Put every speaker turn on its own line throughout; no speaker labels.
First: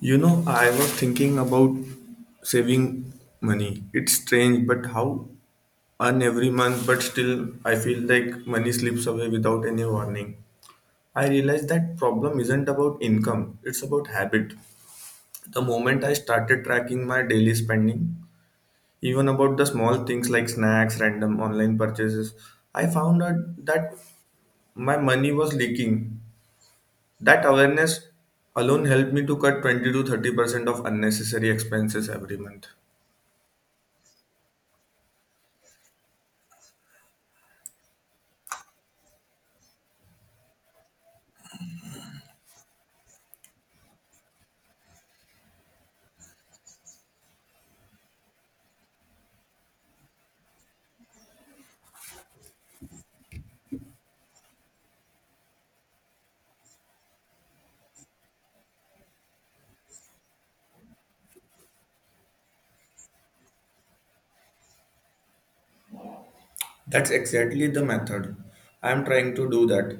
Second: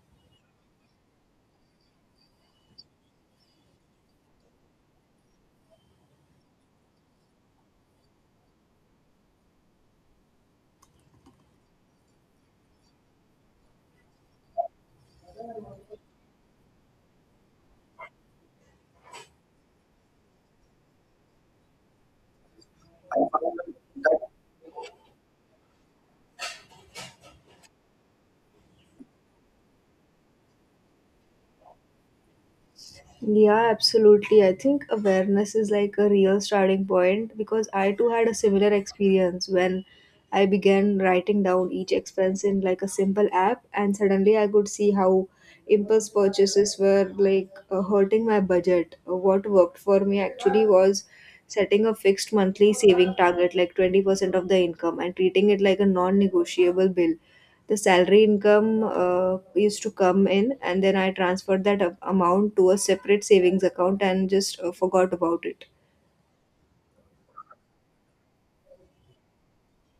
You know, I was thinking about saving money. It's strange, but how earn every month, but still I feel like money slips away without any warning. I realized that problem isn't about income, it's about habit. The moment I started tracking my daily spending, even about the small things like snacks, random online purchases, I found out that my money was leaking. That awareness alone helped me to cut 20 to 30% of unnecessary expenses every month.
Yeah, absolutely. I think awareness is like a real starting point because I too had a similar experience when I began writing down each expense in like a simple app, and suddenly I could see how impulse purchases were hurting my budget. What worked for me actually was setting a fixed monthly saving target, like 20% of the income, and treating it like a non negotiable bill. The salary income used to come in, and then I transferred that amount to a separate savings account and just forgot about it.
That's exactly the method. I'm trying to do that.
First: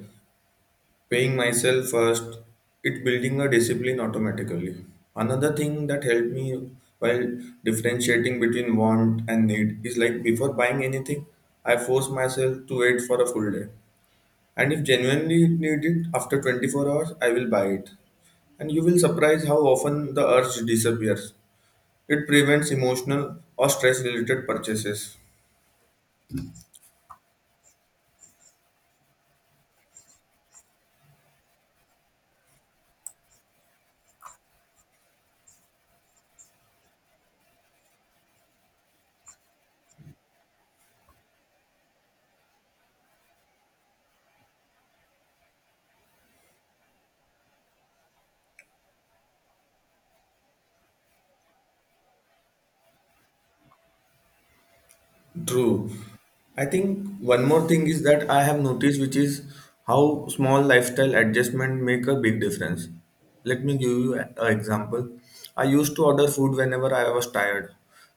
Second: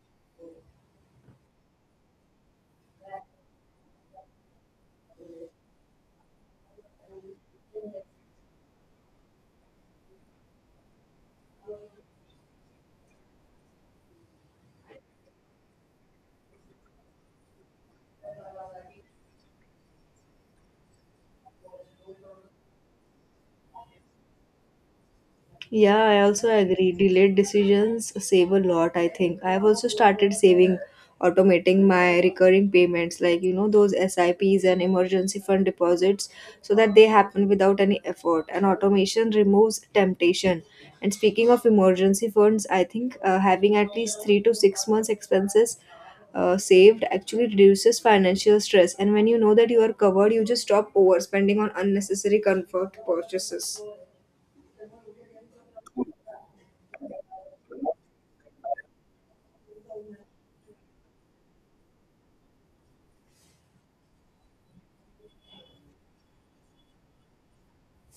Paying myself first, it building a discipline automatically. Another thing that helped me while differentiating between want and need is like before buying anything, I force myself to wait for a full day. And if genuinely need it after 24 hours, I will buy it. And you will surprise how often the urge disappears. It prevents emotional or stress related purchases.
Yeah, I also agree. Delayed decisions save a lot, I think. I've also started saving, automating my recurring payments, like, you know, those SIPs and emergency fund deposits, so that they happen without any effort. And automation removes temptation. And speaking of emergency funds, I think having at least 3 to 6 months' expenses saved actually reduces financial stress. And when you know that you are covered, you just stop overspending on unnecessary comfort purchases.
True. I think one more thing is that I have noticed, which is how small lifestyle adjustment make a big difference. Let me give you an example. I used to order food whenever I was tired,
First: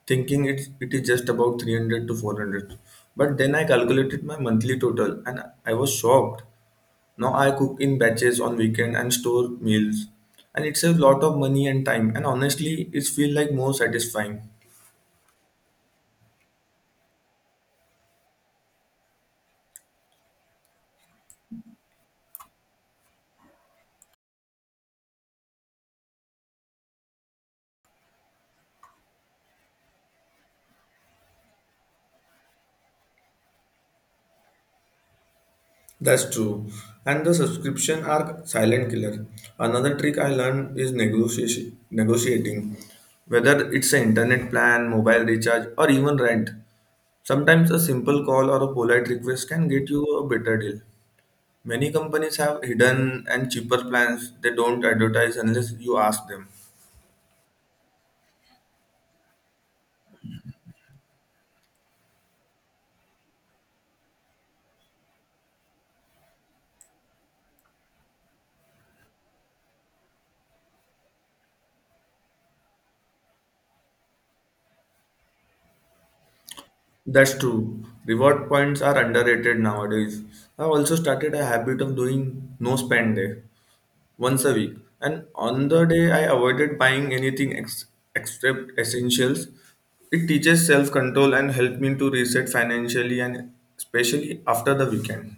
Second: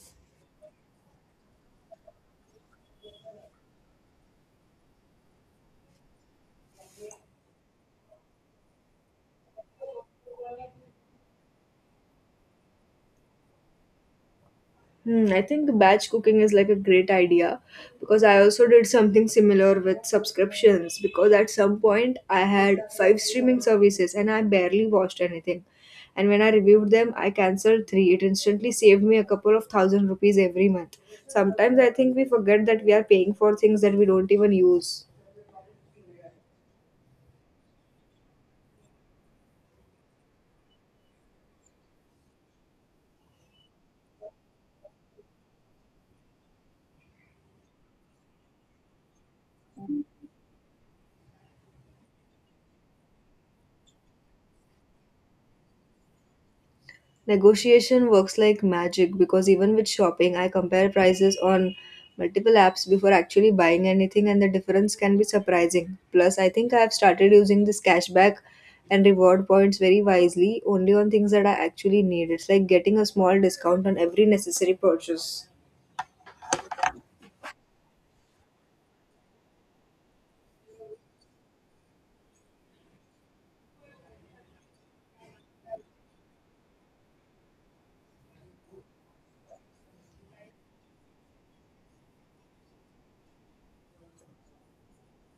thinking it is just about 300 to 400. But then I calculated my monthly total and I was shocked. Now I cook in batches on weekend and store meals. And it saves a lot of money and time. And honestly, it feels like more satisfying.
Hmm, I think batch cooking is like a great idea because I also did something similar with subscriptions because at some point I had five streaming services and I barely watched anything. And when I reviewed them, I cancelled three. It instantly saved me a couple of thousand rupees every month. Sometimes I think we forget that we are paying for things that we don't even use.
That's true. And the subscription are silent killer. Another trick I learned is negotiation, negotiating, whether it's an internet plan, mobile recharge, or even rent. Sometimes a simple call or a polite request can get you a better deal. Many companies have hidden and cheaper plans they don't advertise unless you ask them.
Negotiation works like magic because even with shopping, I compare prices on multiple apps before actually buying anything, and the difference can be surprising. Plus, I think I have started using this cashback and reward points very wisely only on things that I actually need. It's like getting a small discount on every necessary purchase.
That's true. Reward points are underrated nowadays. I've also started a habit of doing no spend day once a week. And on the day, I avoided buying anything except essentials. It teaches self control and helped me to reset financially and especially after the weekend.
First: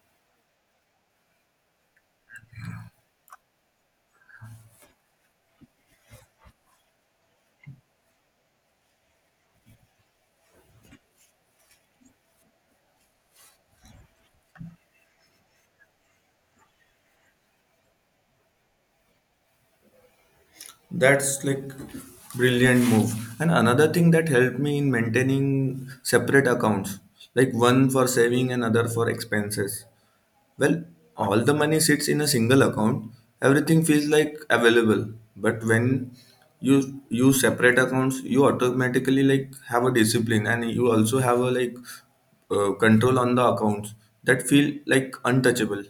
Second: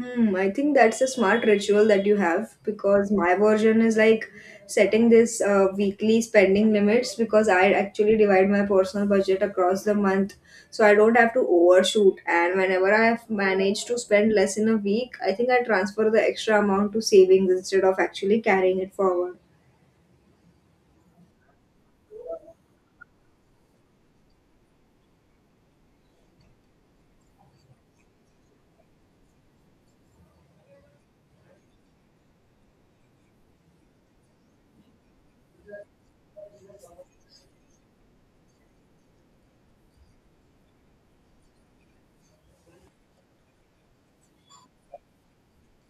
Hmm, I think that's a smart ritual that you have because my version is like setting this weekly spending limits because I actually divide my personal budget across the month so I don't have to overshoot. And whenever I have managed to spend less in a week, I think I transfer the extra amount to savings instead of actually carrying it forward.
That's like brilliant move. And another thing that helped me in maintaining separate accounts, like one for saving and other for expenses. Well, all the money sits in a single account. Everything feels like available. But when you use separate accounts, you automatically like have a discipline and you also have a like control on the accounts that feel like untouchable.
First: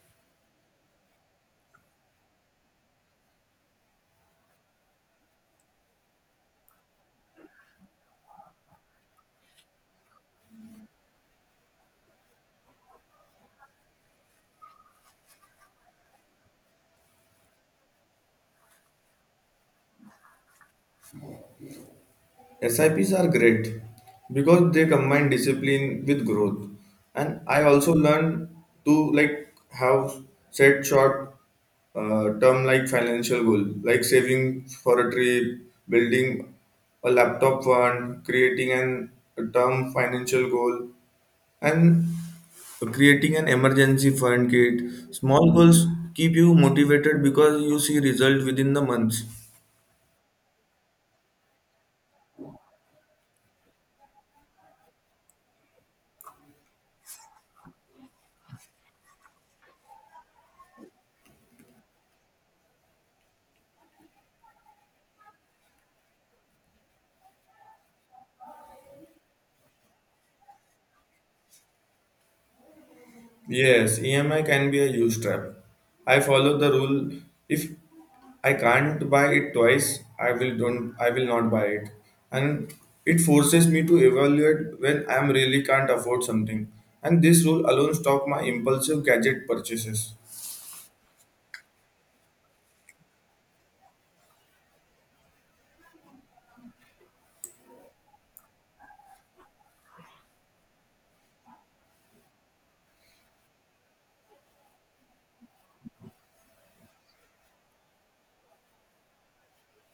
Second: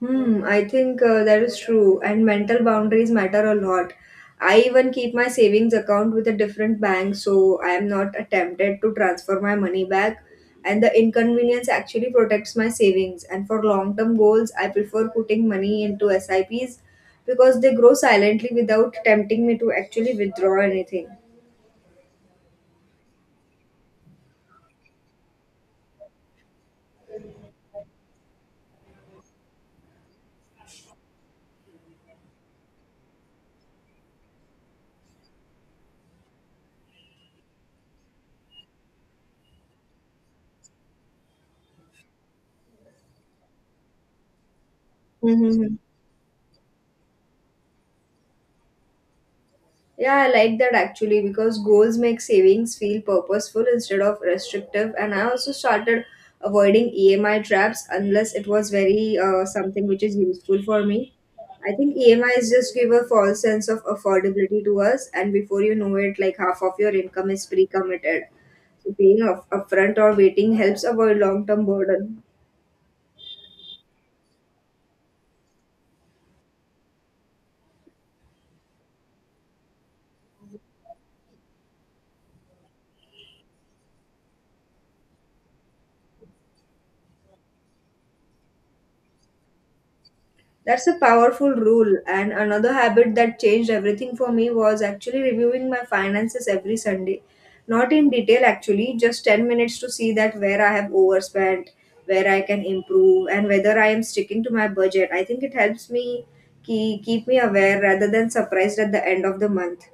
Hmm, I think that is true, and mental boundaries matter a lot. I even keep my savings account with a different bank, so I am not tempted to transfer my money back. And the inconvenience actually protects my savings. And for long term goals, I prefer putting money into SIPs because they grow silently without tempting me to actually withdraw anything.
SIPs are great because they combine discipline with growth. And I also learned to like have set short term like financial goal, like saving for a trip, building a laptop fund, creating an a term financial goal, and creating an emergency fund kit. Small
Hmm.
goals keep you motivated because you see result within the months.
Yeah, I like that actually because goals make savings feel purposeful instead of restrictive. And I also started avoiding EMI traps unless it was very something which is useful for me. I think EMIs just give a false sense of affordability to us, and before you know it, like half of your income is pre committed. So paying up upfront or waiting helps avoid long term burden.
Yes, EMI can be a huge trap. I follow the rule if I can't buy it twice, I will not buy it. And it forces me to evaluate when I am really can't afford something. And this rule alone stop my impulsive gadget purchases.
That's a powerful rule. And another habit that changed everything for me was actually reviewing my finances every Sunday. Not in detail, actually, just 10 minutes to see that where I have overspent, where I can improve, and whether I am sticking to my budget. I think it helps me keep me aware rather than surprised at the end of the month.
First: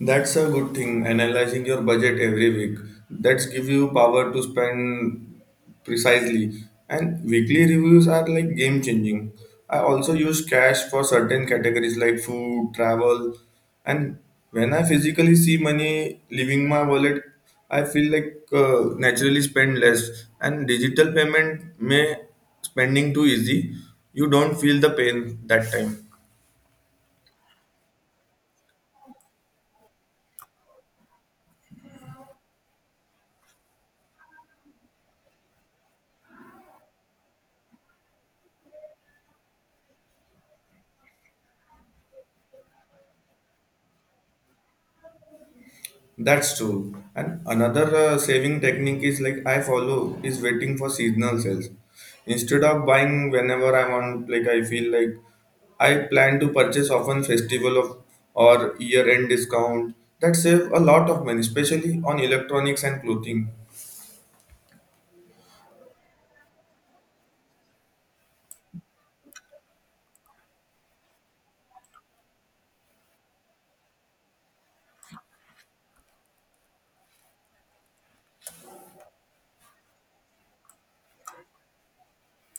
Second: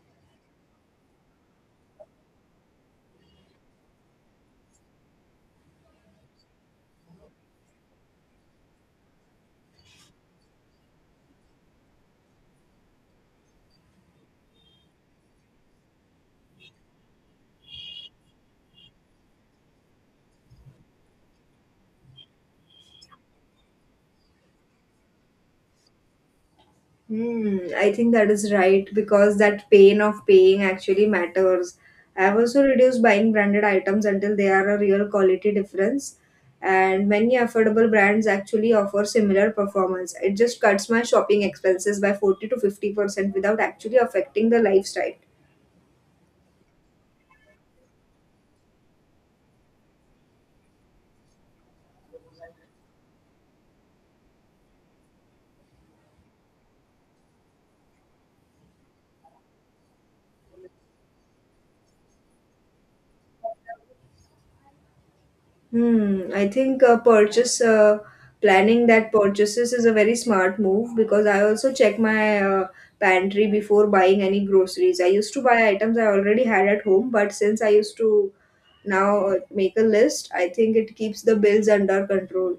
That's a good thing, analyzing your budget every week. That's give you power to spend precisely. And weekly reviews are like game changing. I also use cash for certain categories like food, travel, and when I physically see money leaving my wallet, I feel like naturally spend less. And digital payment may spending too easy. You don't feel the pain that time.
Hmm, I think that is right because that pain of paying actually matters. I have also reduced buying branded items until they are a real quality difference, and many affordable brands actually offer similar performance. It just cuts my shopping expenses by 40 to 50% without actually affecting the lifestyle.
That's true. And another saving technique is like I follow is waiting for seasonal sales. Instead of buying whenever I want, like I feel like I plan to purchase often festival of or year end discount that save a lot of money, especially on electronics and clothing.
Hmm, I think purchase planning that purchases is a very smart move because I also check my pantry before buying any groceries. I used to buy items I already had at home, but since I used to now make a list, I think it keeps the bills under control.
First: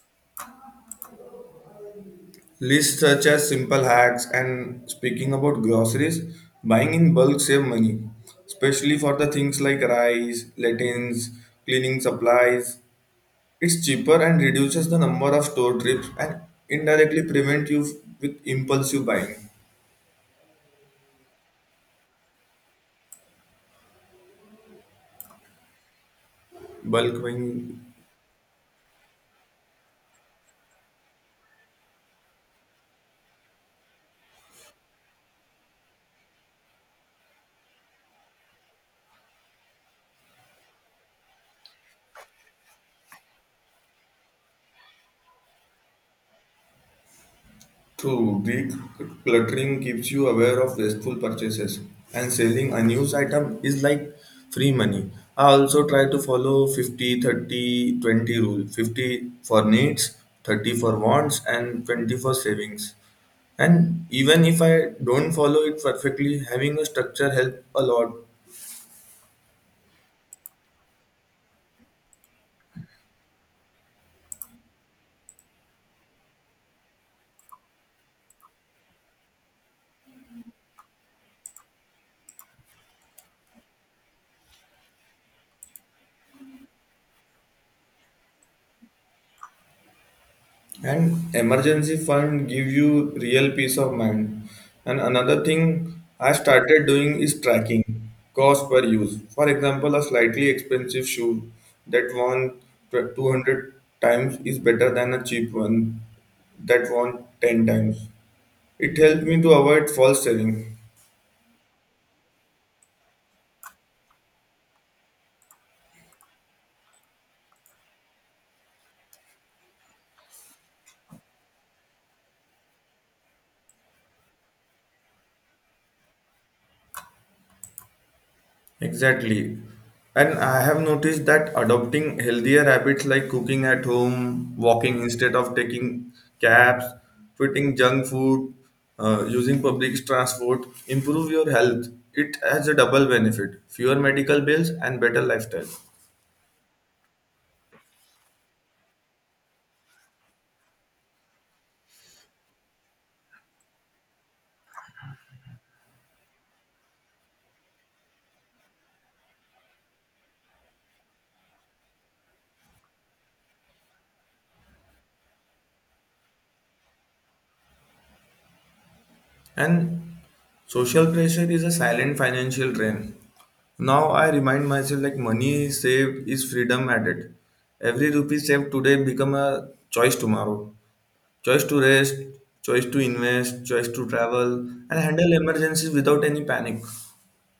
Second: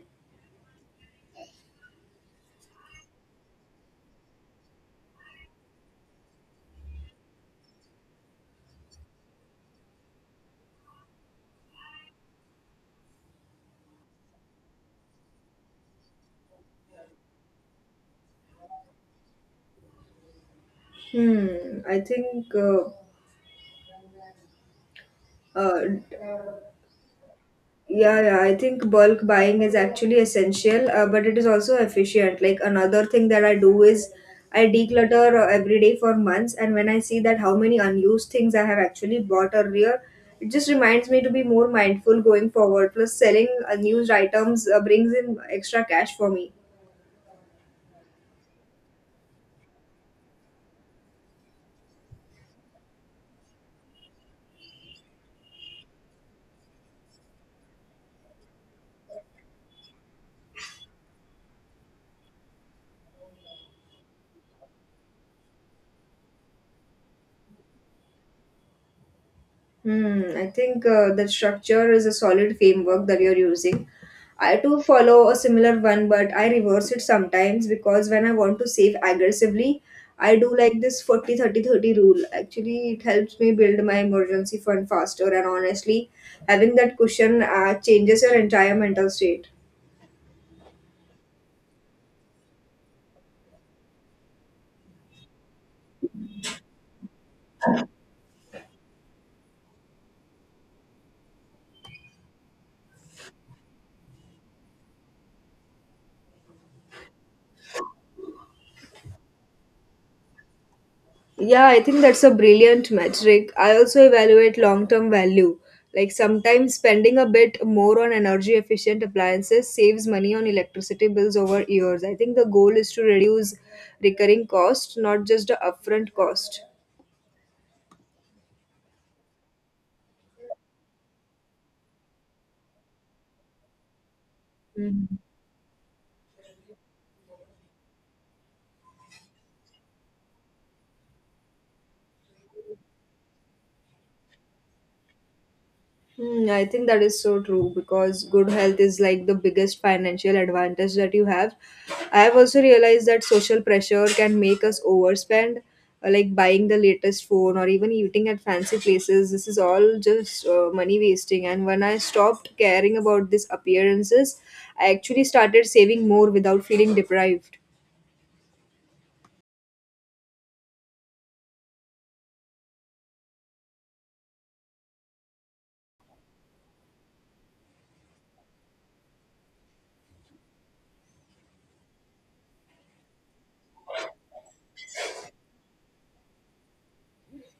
Lists such as simple hacks and speaking about groceries, buying in bulk save money, especially for the things like rice, lentils, cleaning supplies, it's cheaper and reduces the number of store trips and indirectly prevent you with impulsive buying.
Hmm, I think uh,
Bulk buying
Yeah, yeah, I think bulk buying is actually essential, but it is also efficient. Like another thing that I do is I declutter every day for months, and when I see that how many unused things I have actually bought earlier, it just reminds me to be more mindful going forward. Plus, selling unused items brings in extra cash for me.
through decluttering keeps you aware of wasteful purchases and selling unused item is like free money. I also try to follow 50 30 20 rule, 50 for needs, 30 for wants and 20 for savings. And even if I don't follow it perfectly, having a structure help a lot.
Hmm, I think the structure is a solid framework that you're using. I too follow a similar one, but I reverse it sometimes because when I want to save aggressively, I do like this 40-30-30 rule. Actually, it helps me build my emergency fund faster, and honestly, having that cushion changes your entire mental state.
And emergency fund give you real peace of mind. And another thing I started doing is tracking cost per use. For example, a slightly expensive shoe that won 200 times is better than a cheap one that won 10 times. It helped me to avoid false selling.
Yeah, I think that's a brilliant metric. I also evaluate long term value. Like sometimes spending a bit more on energy efficient appliances saves money on electricity bills over years. I think the goal is to reduce recurring cost, not just the upfront cost.
Exactly. And I have noticed that adopting healthier habits like cooking at home, walking
Mhm.
instead of taking cabs, quitting junk food, using public transport, improve your health. It has a double benefit, fewer medical bills and better lifestyle.
Hmm, I think that is so true because good health is like the biggest financial advantage that you have. I have also realized that social pressure can make us overspend, like buying the latest phone or even eating at fancy places. This is all just money wasting. And when I stopped caring about these appearances, I actually started saving more without feeling deprived.
And social pressure is a silent financial drain. Now I remind myself like money saved is freedom added. Every rupee saved today become a choice tomorrow. Choice to rest, choice to invest, choice to travel, and handle emergencies without any panic.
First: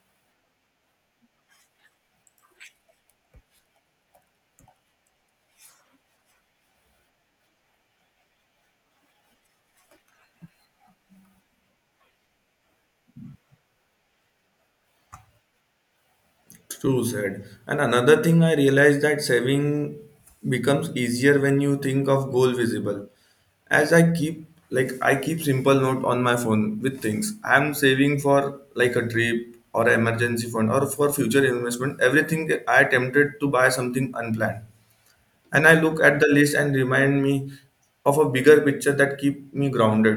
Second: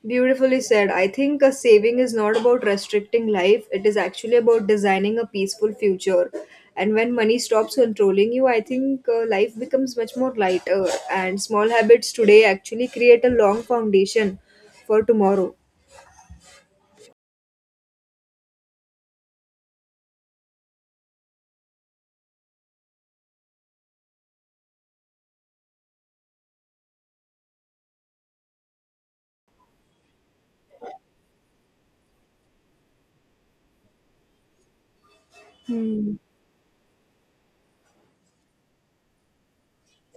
Beautifully said. I think a saving is not about restricting life, it is actually about designing a peaceful future. And when money stops controlling you, I think life becomes much more lighter. And small habits today actually create a long foundation for tomorrow.
True said. And another thing I realized that saving becomes easier when you think of goal visible. As I keep like I keep simple note on my phone with things I'm saving for, like a trip or an emergency fund or for future investment. Everything I attempted to buy something unplanned, and I look at the list and remind me of a bigger picture that keep me grounded.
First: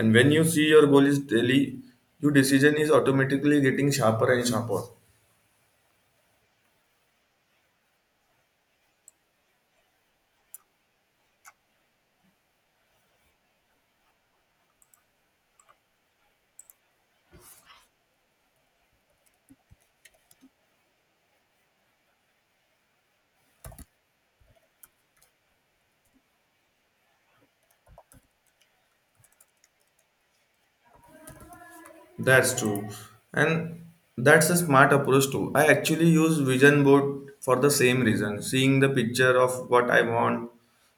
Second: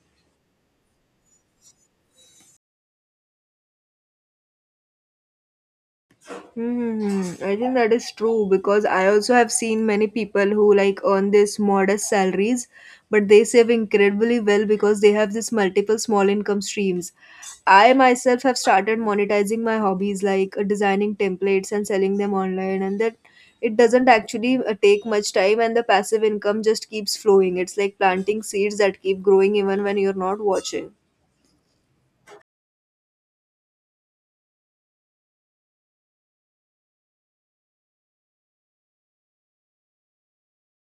And when you see your goal is daily, your decision is automatically getting sharper and sharper.
Hmm, I think that is true because I also have seen many people who like earn this modest salaries, but they save incredibly well because they have this multiple small income streams. I myself have started monetizing my hobbies like designing templates and selling them online, and that it doesn't actually take much time, and the passive income just keeps flowing. It's like planting seeds that keep growing even when you're not watching.
That's true. And that's a smart approach too. I actually use vision board for the same reason. Seeing the picture of what I want,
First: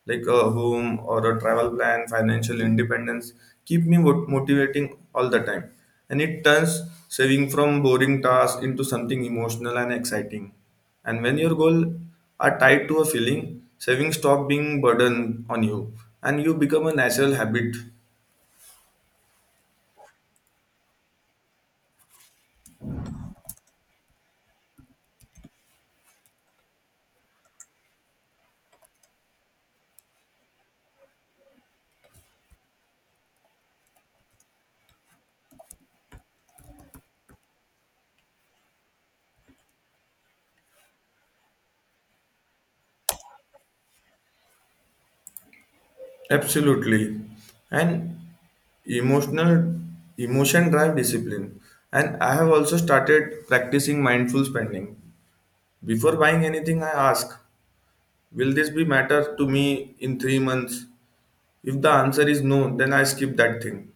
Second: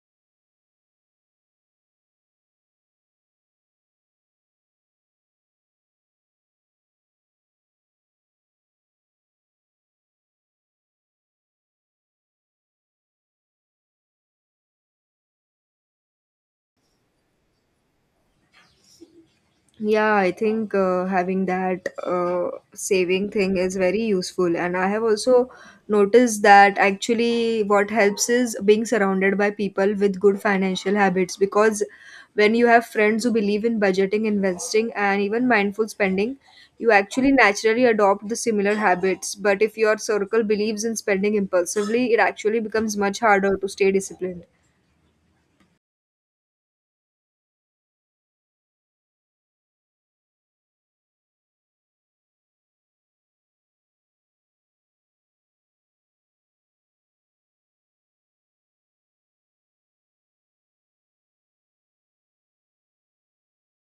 like a home or a travel plan, financial independence, keep me motivating all the time. And it turns saving from boring tasks into something emotional and exciting. And when your goal are tied to a feeling, saving stop being burden on you and you become a natural habit.
Yeah, I think having that saving thing is very useful. And I have also noticed that actually what helps is being surrounded by people with good financial habits because when you have friends who believe in budgeting, investing, and even mindful spending, you actually naturally adopt the similar habits. But if your circle believes in spending impulsively, it actually becomes much harder to stay disciplined.
Absolutely. And emotional emotion drive discipline. And I have also started practicing mindful spending. Before buying anything, I ask, will this be matter to me in 3 months? If the answer is no, then I skip that thing.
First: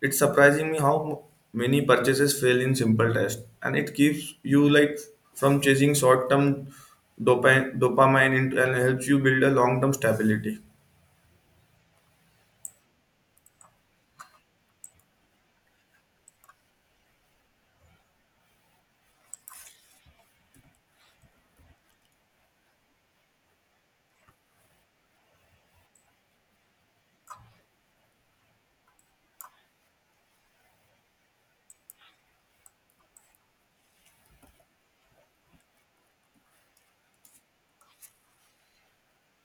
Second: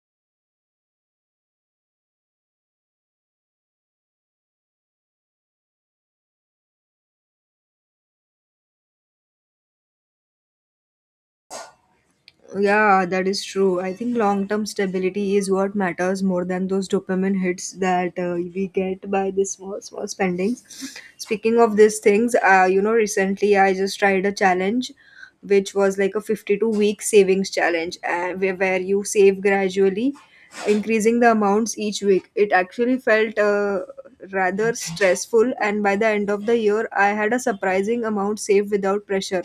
It's surprising me how many purchases fail in simple test, and it keeps you like from chasing short-term dopamine into and helps you build a long-term stability.
Yeah, that is true. I think long term stability is what matters more than those dopamine hits that we get by the small spendings. Speaking of these things, you know, recently I just tried a challenge which was like a 52-week savings challenge where you save gradually, increasing the amounts each week. It actually felt rather stressful, and by the end of the year I had a surprising amount saved without pressure.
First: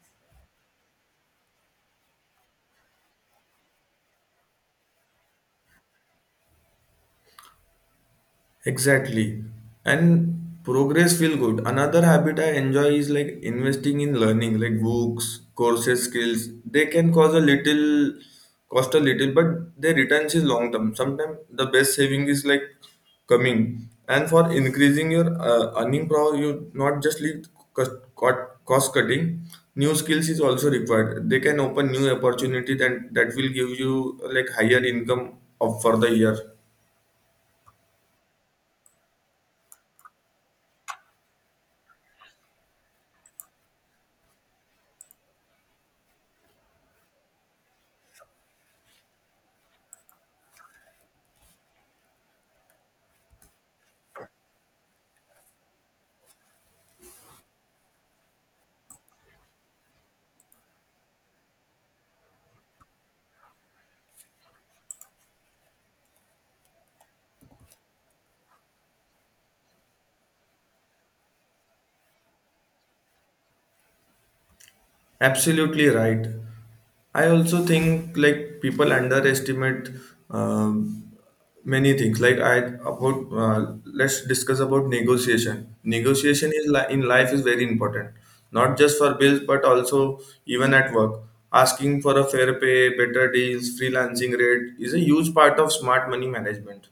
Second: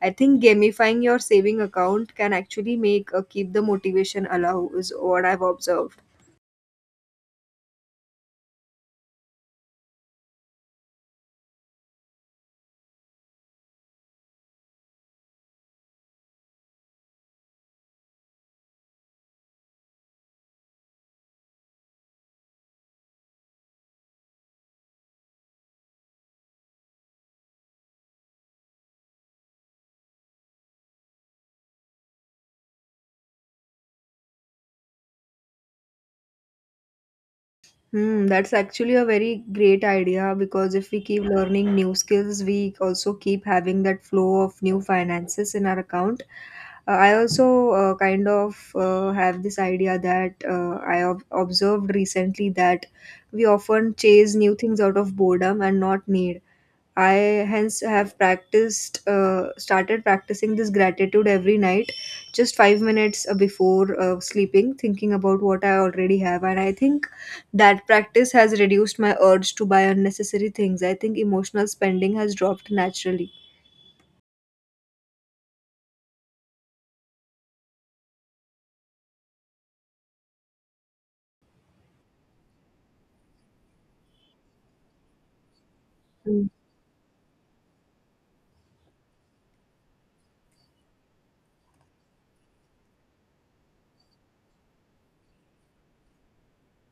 I think gamifying your saving account can actually make keep the motivation alive is what I've observed.
Exactly. And progress feel good. Another habit I enjoy is like investing in learning, like books, courses, skills. They can cause a little cost a little, but their returns is long term. Sometimes the best saving is like coming. And for increasing your earning power, you not just leave cost, cost cutting. New skills is also required. They can open new opportunity and that will give you like higher income of for the year.
Hmm, that's actually a very great idea because if we keep learning new skills, we also keep having that flow of new finances in our account. I also have this idea that observed recently that we often chase new things out of boredom and not need. I hence have started practicing this gratitude every night, just 5 minutes before sleeping, thinking about what I already have. And I think that practice has reduced my urge to buy unnecessary things. I think emotional spending has dropped naturally.
Absolutely right. I also think like people underestimate um, many things. Like I about let's discuss about negotiation. Negotiation is in life is very important, not just for bills but also even at work. Asking for a fair pay, better deals, freelancing rate is a huge part of smart money management.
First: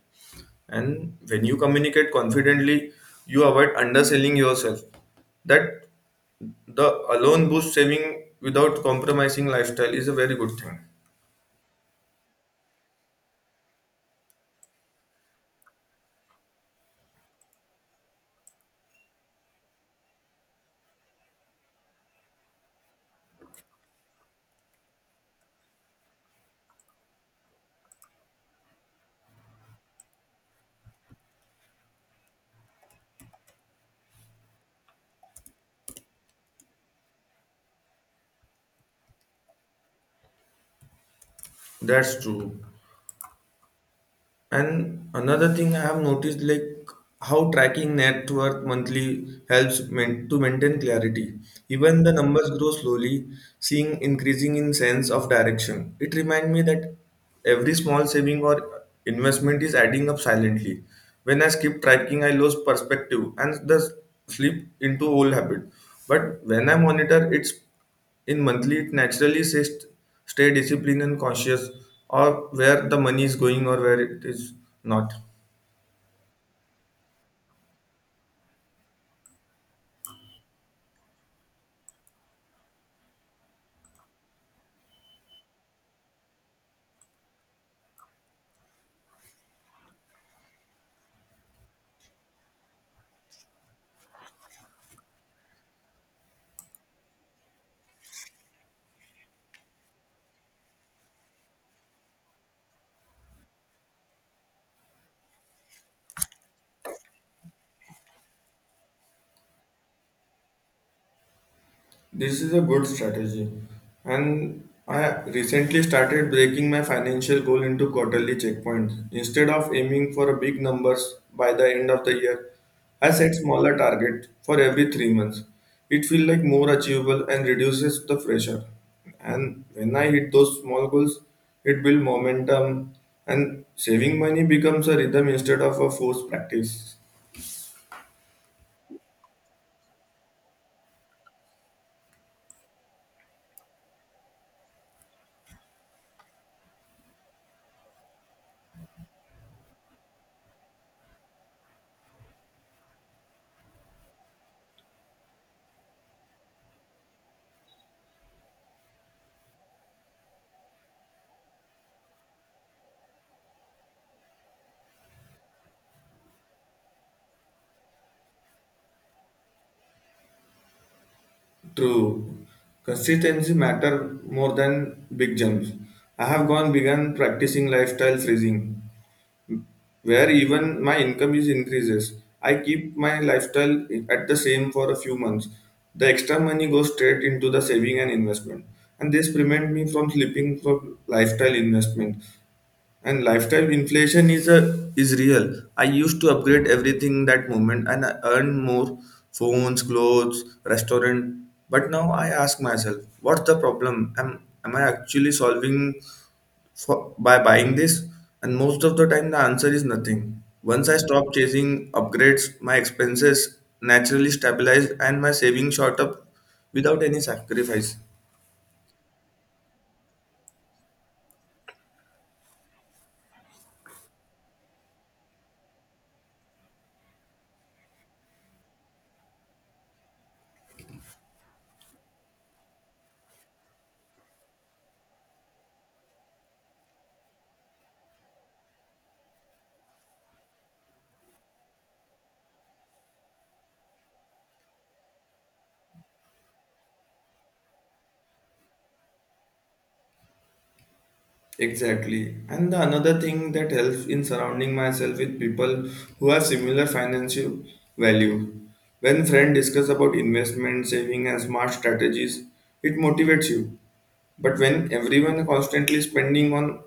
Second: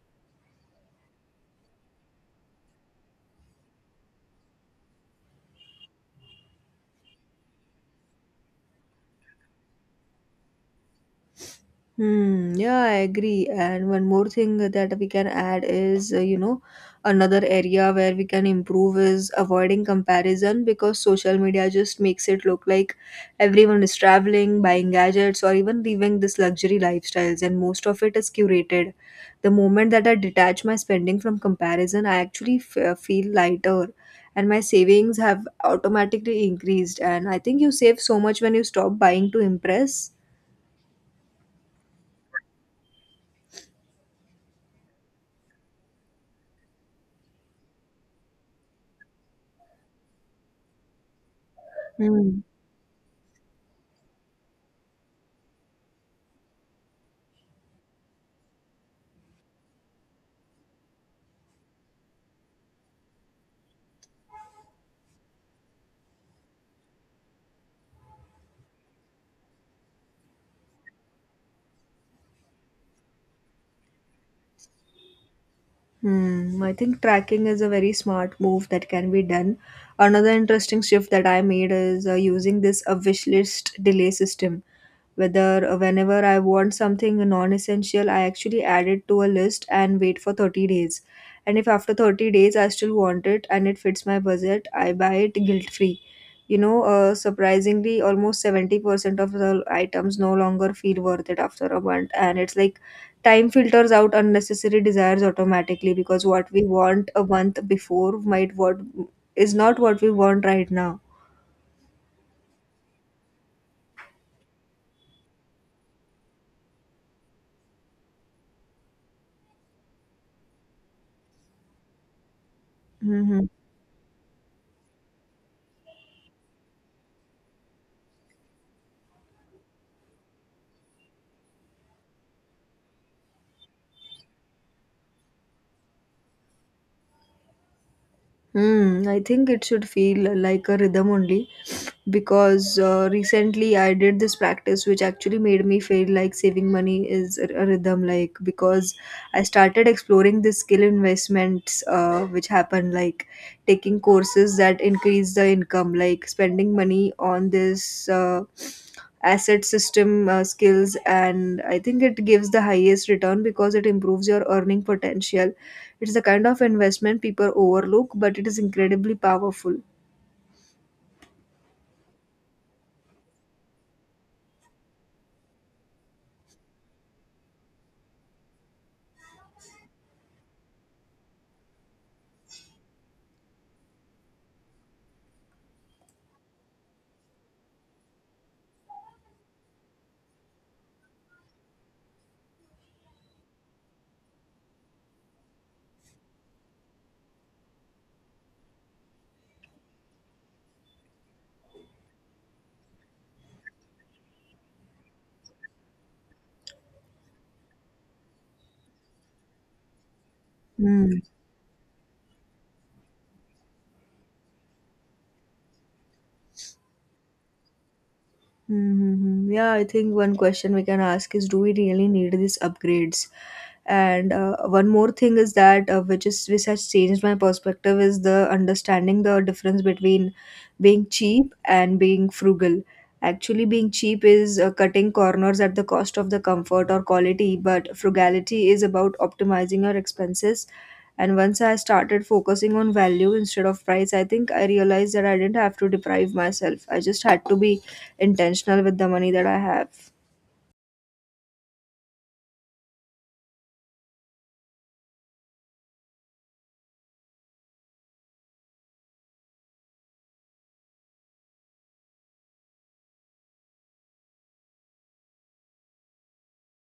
And when you communicate confidently, you avoid underselling yourself. That the alone boost saving without compromising lifestyle is a very good thing.
Hmm, yeah, I agree. And one more thing that we can add is, you know, another area where we can improve is avoiding comparison because social media just makes it look like everyone is traveling, buying gadgets, or even living this luxury lifestyles, and most of it is curated. The moment that I detach my spending from comparison, I actually feel lighter. And my savings have automatically increased. And I think you save so much when you stop buying to impress.
That's true. And another thing I have noticed, like how tracking net worth monthly helps to maintain clarity. Even the
Hmm.
numbers grow slowly, seeing increasing in sense of direction. It reminds me that every small saving or investment is adding up silently. When I skip tracking, I lose perspective and thus slip into old habit. But when I monitor, it's in monthly it naturally says stay disciplined and conscious or where the money is going or where it is not.
Hmm, I think tracking is a very smart move that can be done. Another interesting shift that I made is using this a wish list delay system, whether whenever I want something non-essential, I actually add it to a list and wait for 30 days. And if after 30 days I still want it and it fits my budget, I buy it guilt free. Surprisingly, almost 70% of the items no longer feel worth it after a month, and it's like time filters out unnecessary desires automatically, because what we want a month before might what is not what we want right now.
This is a good strategy. And I recently started breaking my financial goal into quarterly checkpoints. Instead of aiming for a big numbers by the end of the year, I set
hmm
smaller target for every 3 months. It feels like more achievable and reduces the pressure. And when I hit those small goals, it builds momentum and saving money becomes a rhythm instead of a forced practice.
Hmm, I think it should feel like a rhythm only because recently I did this practice which actually made me feel like saving money is a rhythm, like, because I started exploring the skill investments, which happen like taking courses that increase the income, like spending money on this asset system, skills, and I think it gives the highest return because it improves your earning potential. It's the kind of investment people overlook, but it is incredibly powerful.
True. Consistency matter more than big jumps. I have gone begun practicing lifestyle freezing, where even my income is increases. I keep my lifestyle at the same for a few months. The extra money goes straight into the saving and investment, and this prevent me from slipping from lifestyle investment. And lifestyle inflation is a is real. I used to upgrade everything that moment and I earn more phones, clothes, restaurant. But now I ask myself, what's the problem? Am I actually solving for, by buying this? And most of the time the answer is nothing. Once I
Hmm.
stop chasing upgrades, my expenses naturally stabilize and my savings shot up without any sacrifice.
Mm-hmm. Yeah, I think one question we can ask is, do we really need these upgrades? And one more thing is that which has changed my perspective is the understanding the difference between being cheap and being frugal. Actually, being cheap is cutting corners at the cost of the comfort or quality, but frugality is about optimizing your expenses, and once I started focusing on value instead of price, I think I realized that I didn't have to deprive myself. I just had to be intentional with the money that I have.
Exactly. And the another thing that helps in surrounding myself with people who have similar financial value. When friends discuss about investment, saving and smart strategies, it motivates you. But when everyone constantly spending on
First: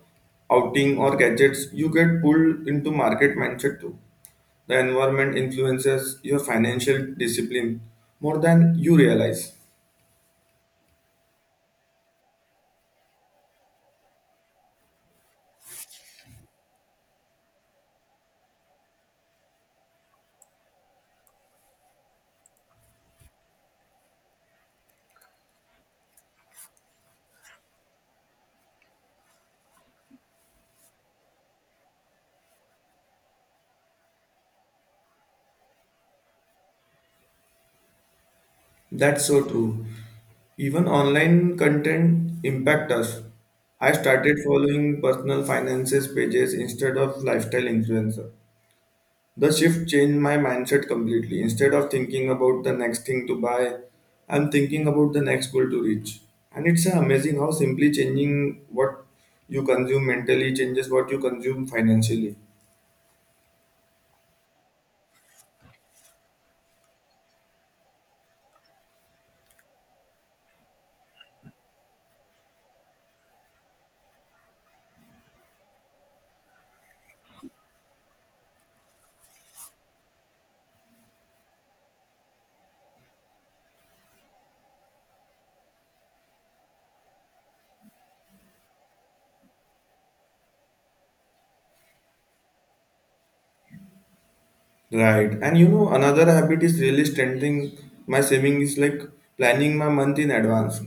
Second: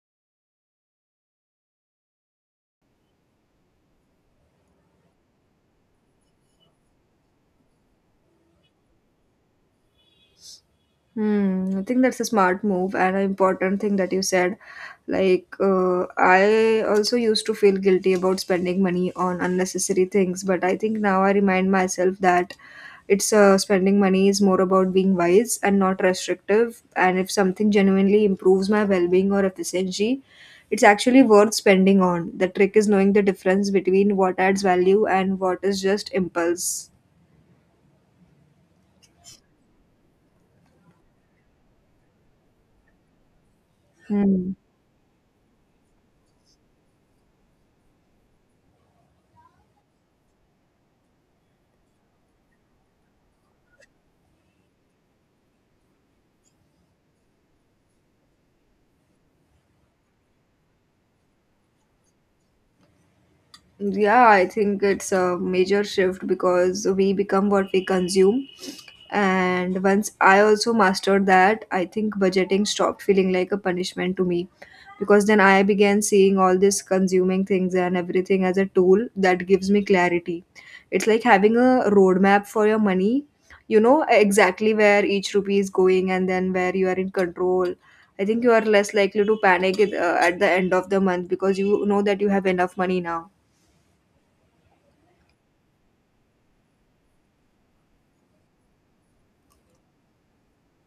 outing or gadgets, you get pulled into market mindset too. The environment influences your financial discipline more than you realize.
Hmm, I think that's a smart move and an important thing that you said. Like, I also used to feel guilty about spending money on unnecessary things, but I think now I remind myself that it's spending money is more about being wise and not restrictive. And if something genuinely improves my well being or efficiency, it's actually worth spending on. The trick is knowing the difference between what adds value and what is just impulse.
That's so true. Even online content impact us. I started
Hmm.
following personal finances pages instead of lifestyle influencer. The shift changed my mindset completely. Instead of thinking about the next thing to buy, I'm thinking about the next goal to reach. And it's amazing how simply changing what you consume mentally changes what you consume financially.
Yeah, I think it's a major shift because we become what we consume. And once I also mastered that, I think budgeting stopped feeling like a punishment to me, because then I began seeing all this consuming things and everything as a tool that gives me clarity. It's like having a roadmap for your money. You know exactly where each rupee is going and then where you are in control. I think you are less likely to panic it, at the end of the month, because you know that you have enough money now.
Right. And you know, another habit is really strengthening my saving is like planning my month in advance.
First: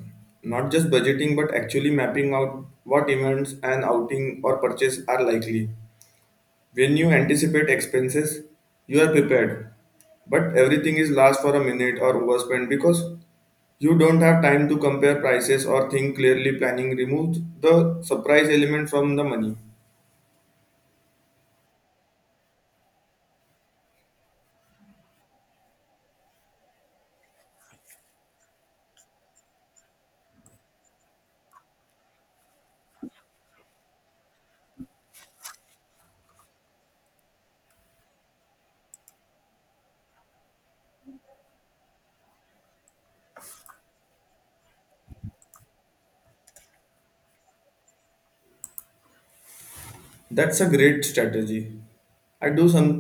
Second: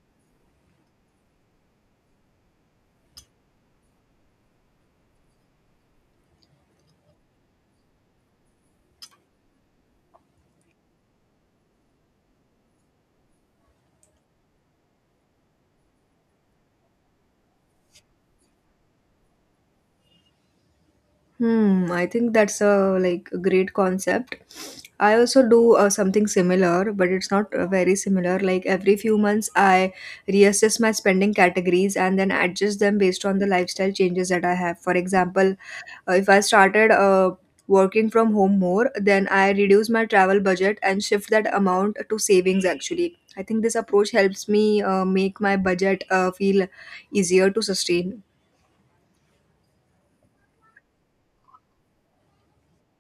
Not just budgeting, but actually mapping out what events and outing or purchase are likely. When you anticipate expenses, you are prepared. But everything is last for a minute or overspent because you don't have time to compare prices or think clearly. Planning removes the surprise element from the money.
Hmm, I think that's a like a great concept. I also do something similar, but it's not very similar. Like every few months, I reassess my spending categories and then adjust them based on the lifestyle changes that I have. For example, if I started working from home more, then I reduce my travel budget and shift that amount to savings actually. I think this approach helps me make my budget feel easier to sustain.
That's a great strategy. I do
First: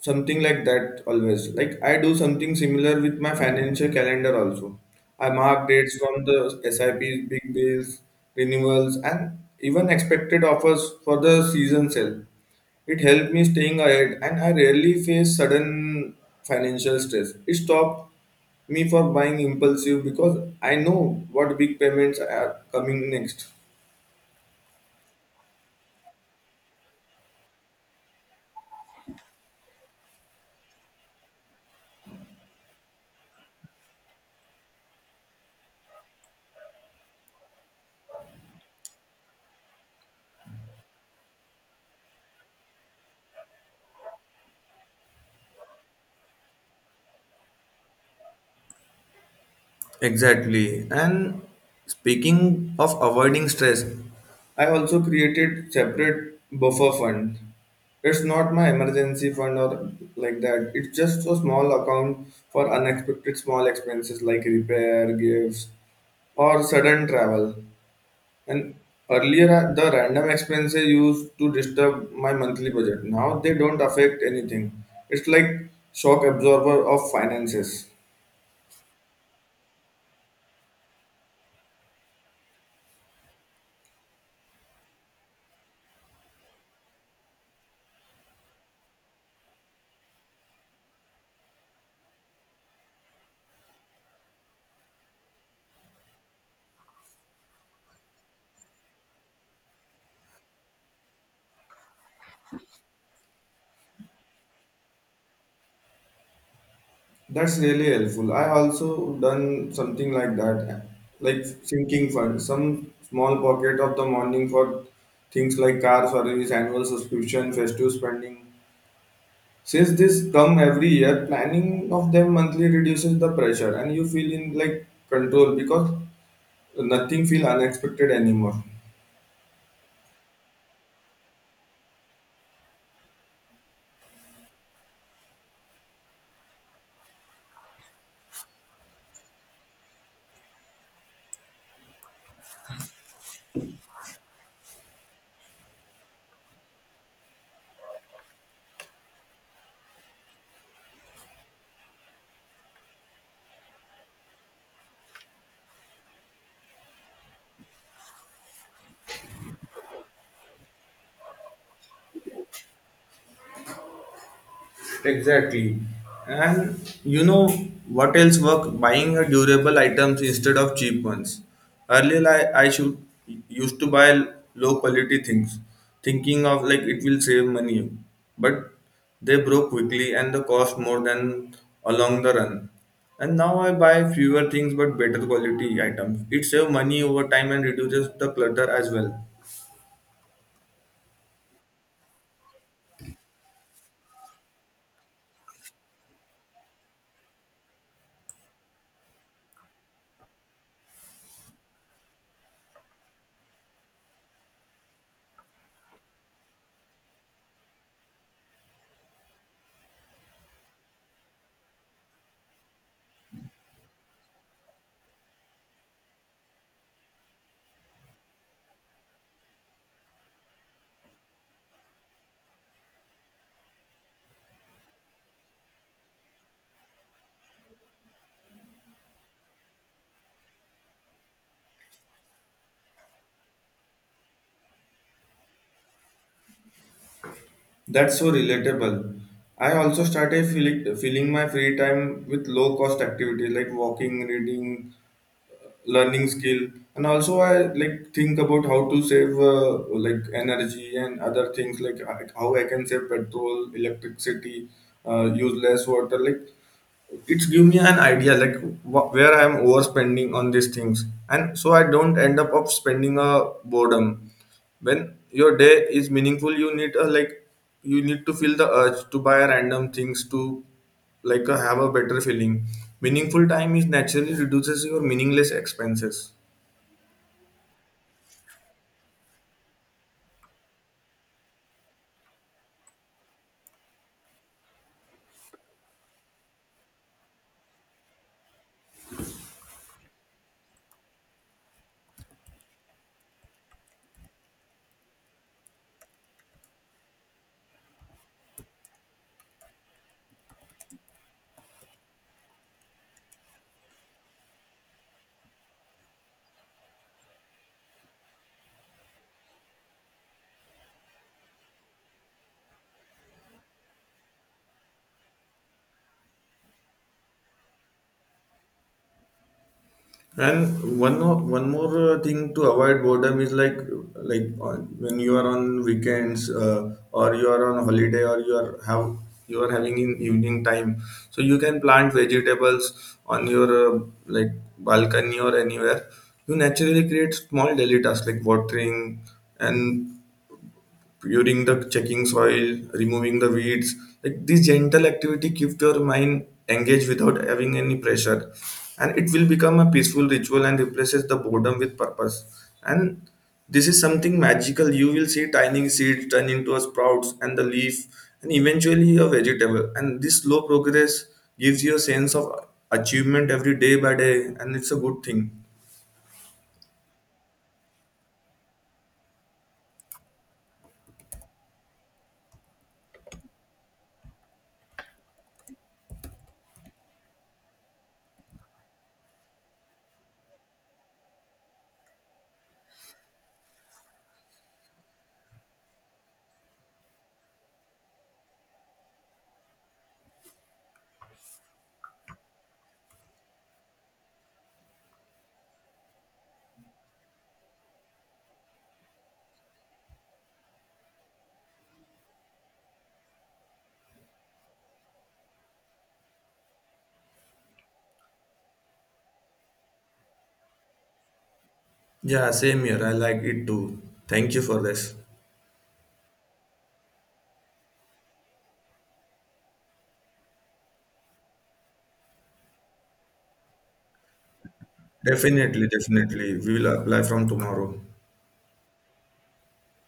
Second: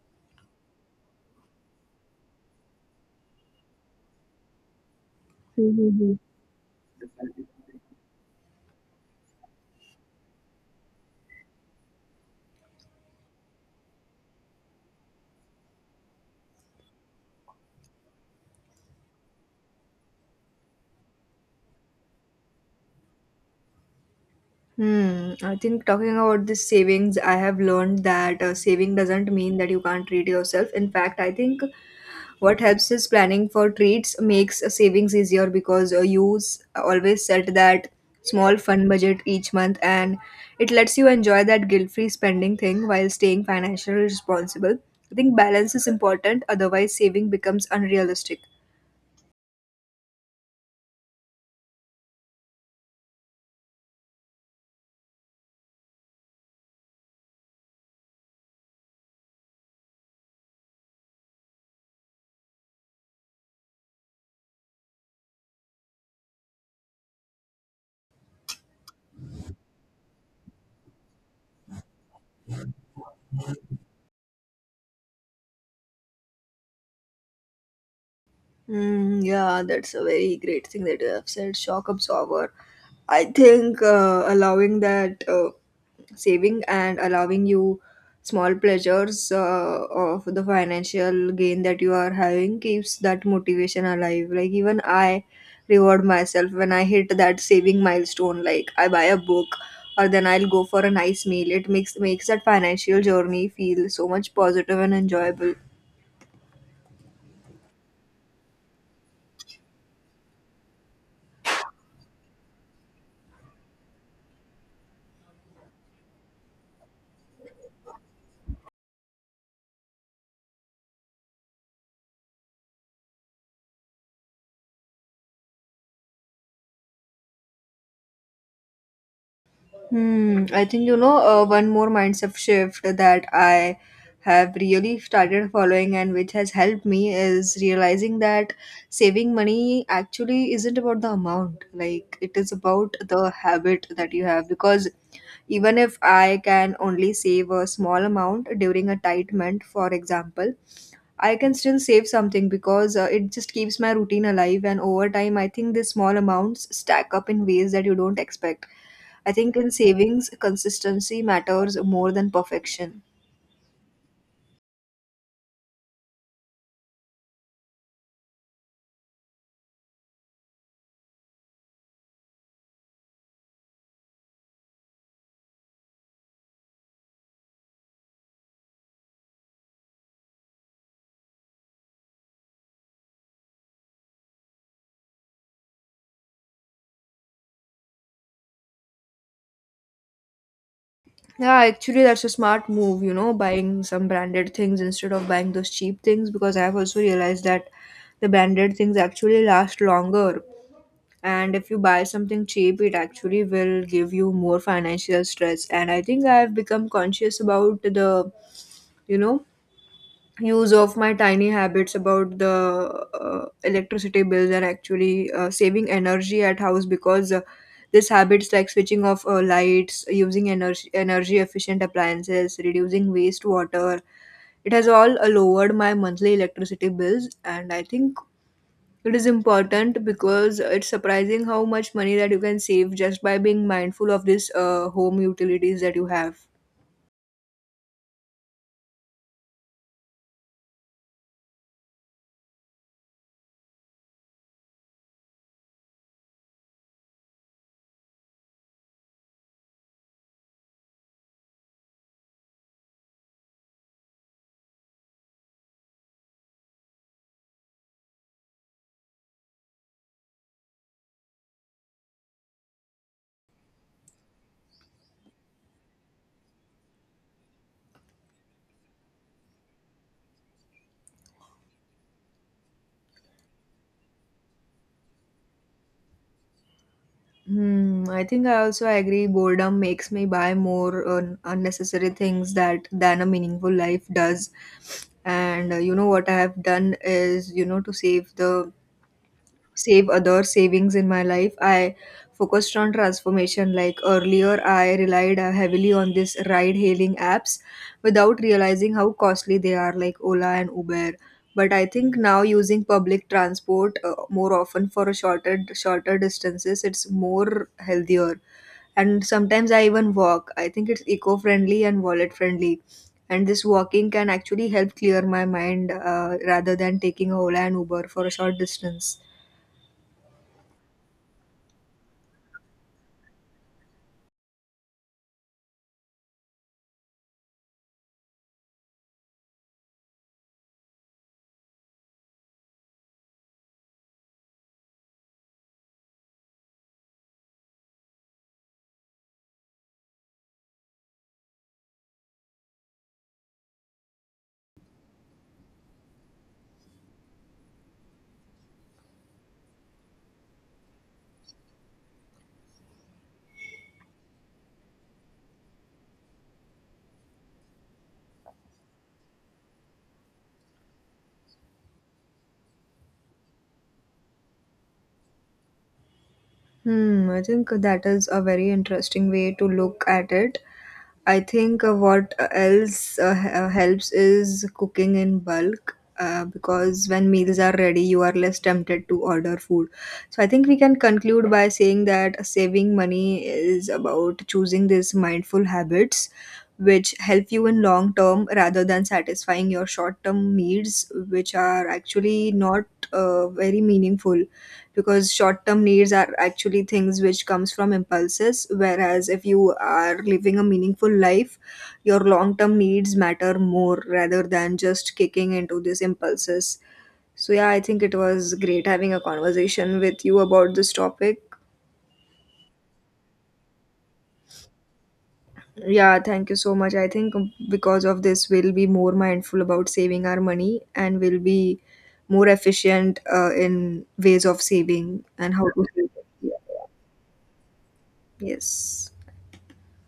something like that always. Like I do something similar with my financial calendar also. I mark dates from the SIPs, big deals, renewals, and even expected offers for the season sale. It helped me staying ahead, and I rarely face sudden financial stress. It stopped me for buying impulsive because I know what big payments are coming next.
Hmm. I think talking about this savings, I have learned that saving doesn't mean that you can't treat yourself. In fact, I think what helps is planning for treats makes savings easier, because you always set that small fun budget each month, and it lets you enjoy that guilt-free spending thing while staying financially responsible. I think balance is important, otherwise saving becomes unrealistic.
Exactly. And speaking of avoiding stress, I also created separate buffer fund. It's not my emergency fund or like that. It's just a small account for unexpected small expenses like repair, gifts, or sudden travel. And earlier, the random expenses used to disturb my monthly budget. Now they don't affect anything. It's like shock absorber of finances.
Mm, yeah, that's a very great thing that you have said. Shock absorber. I think allowing that, saving and allowing you small pleasures of the financial gain that you are having keeps that motivation alive. Like, even I reward myself when I hit that saving milestone, like I buy a book or then I'll go for a nice meal. It makes that financial journey feel so much positive and enjoyable.
That's really helpful. I also done something like that, like sinking fund, some small pocket of the morning for things like car service, annual subscription, festive spending. Since this come every year, planning of them monthly reduces the pressure and you feel in like control because nothing feel unexpected anymore.
Hmm, I think one more mindset shift that I have really started following and which has helped me is realizing that saving money actually isn't about the amount. Like it is about the habit that you have, because even if I can only save a small amount during a tight month, for example, I can still save something because it just keeps my routine alive. And over time, I think these small amounts stack up in ways that you don't expect. I think in savings, consistency matters more than perfection.
Exactly. And you know what else work? Buying a durable items instead of cheap ones. Earlier I should used to buy low quality things, thinking of like it will save money. But they broke quickly and the cost more than along the run. And now I buy fewer things but better quality items. It saves money over time and reduces the clutter as well.
Yeah, actually, that's a smart move, you know, buying some branded things instead of buying those cheap things, because I have also realized that the branded things actually last longer. And if you buy something cheap, it actually will give you more financial stress. And I think I have become conscious about the, you know, use of my tiny habits about the electricity bills, and actually saving energy at house, because this habits like switching off lights, using energy efficient appliances, reducing waste water, it has all lowered my monthly electricity bills. And I think it is important because it's surprising how much money that you can save just by being mindful of this home utilities that you have.
That's so relatable. I also started filling my free time with low cost activities like walking, reading, learning skill, and also I like think about how to save like energy and other things like how I can save petrol, electricity, use less water. Like it's give me an idea like where I am overspending on these things, and so I don't end up of spending a boredom. When your day is meaningful, you need a like you need to feel the urge to buy random things to like have a better feeling. Meaningful time is naturally reduces your meaningless expenses.
Hmm, I think I also agree, boredom makes me buy more unnecessary things that than a meaningful life does. And you know what I have done is, you know, to save other savings in my life, I focused on transformation, like earlier I relied heavily on this ride hailing apps without realizing how costly they are, like Ola and Uber. But I think now using public transport more often for a shorter distances, it's more healthier. And sometimes I even walk, I think it's eco friendly and wallet friendly. And this walking can actually help clear my mind, rather than taking a Ola and Uber for a short distance.
And one more thing to avoid boredom is like when you are on weekends or you are on holiday or you are having in evening time, so you can plant vegetables on your like balcony or anywhere. You naturally create small daily tasks like watering and puring the checking soil, removing the weeds. Like this gentle activity keep your mind engaged without having any pressure, and it will become a peaceful ritual and replaces the boredom with purpose. And this is something magical. You will see tiny seeds turn into a sprouts and the leaf and eventually a vegetable, and this slow progress gives you a sense of achievement every day by day, and it's a good thing.
Hmm, I think that is a very interesting way to look at it. I think what else helps is cooking in bulk, because when meals are ready, you are less tempted to order food. So I think we can conclude by saying that saving money is about choosing these mindful habits which help you in long term rather than satisfying your short term needs, which are actually not very meaningful, because short-term needs are actually things which comes from impulses, whereas if you are living a meaningful life, your long-term needs matter more rather than just kicking into these impulses. So yeah, I think it was great having a conversation with you about this topic.
Yeah, same here, I like it too. Thank you for this.
Yeah, thank you so much. I think because of this, we'll be more mindful about saving our money, and we'll be more efficient in ways of saving and how to
Definitely,
save
definitely.
it.
We will apply from tomorrow.
Yes.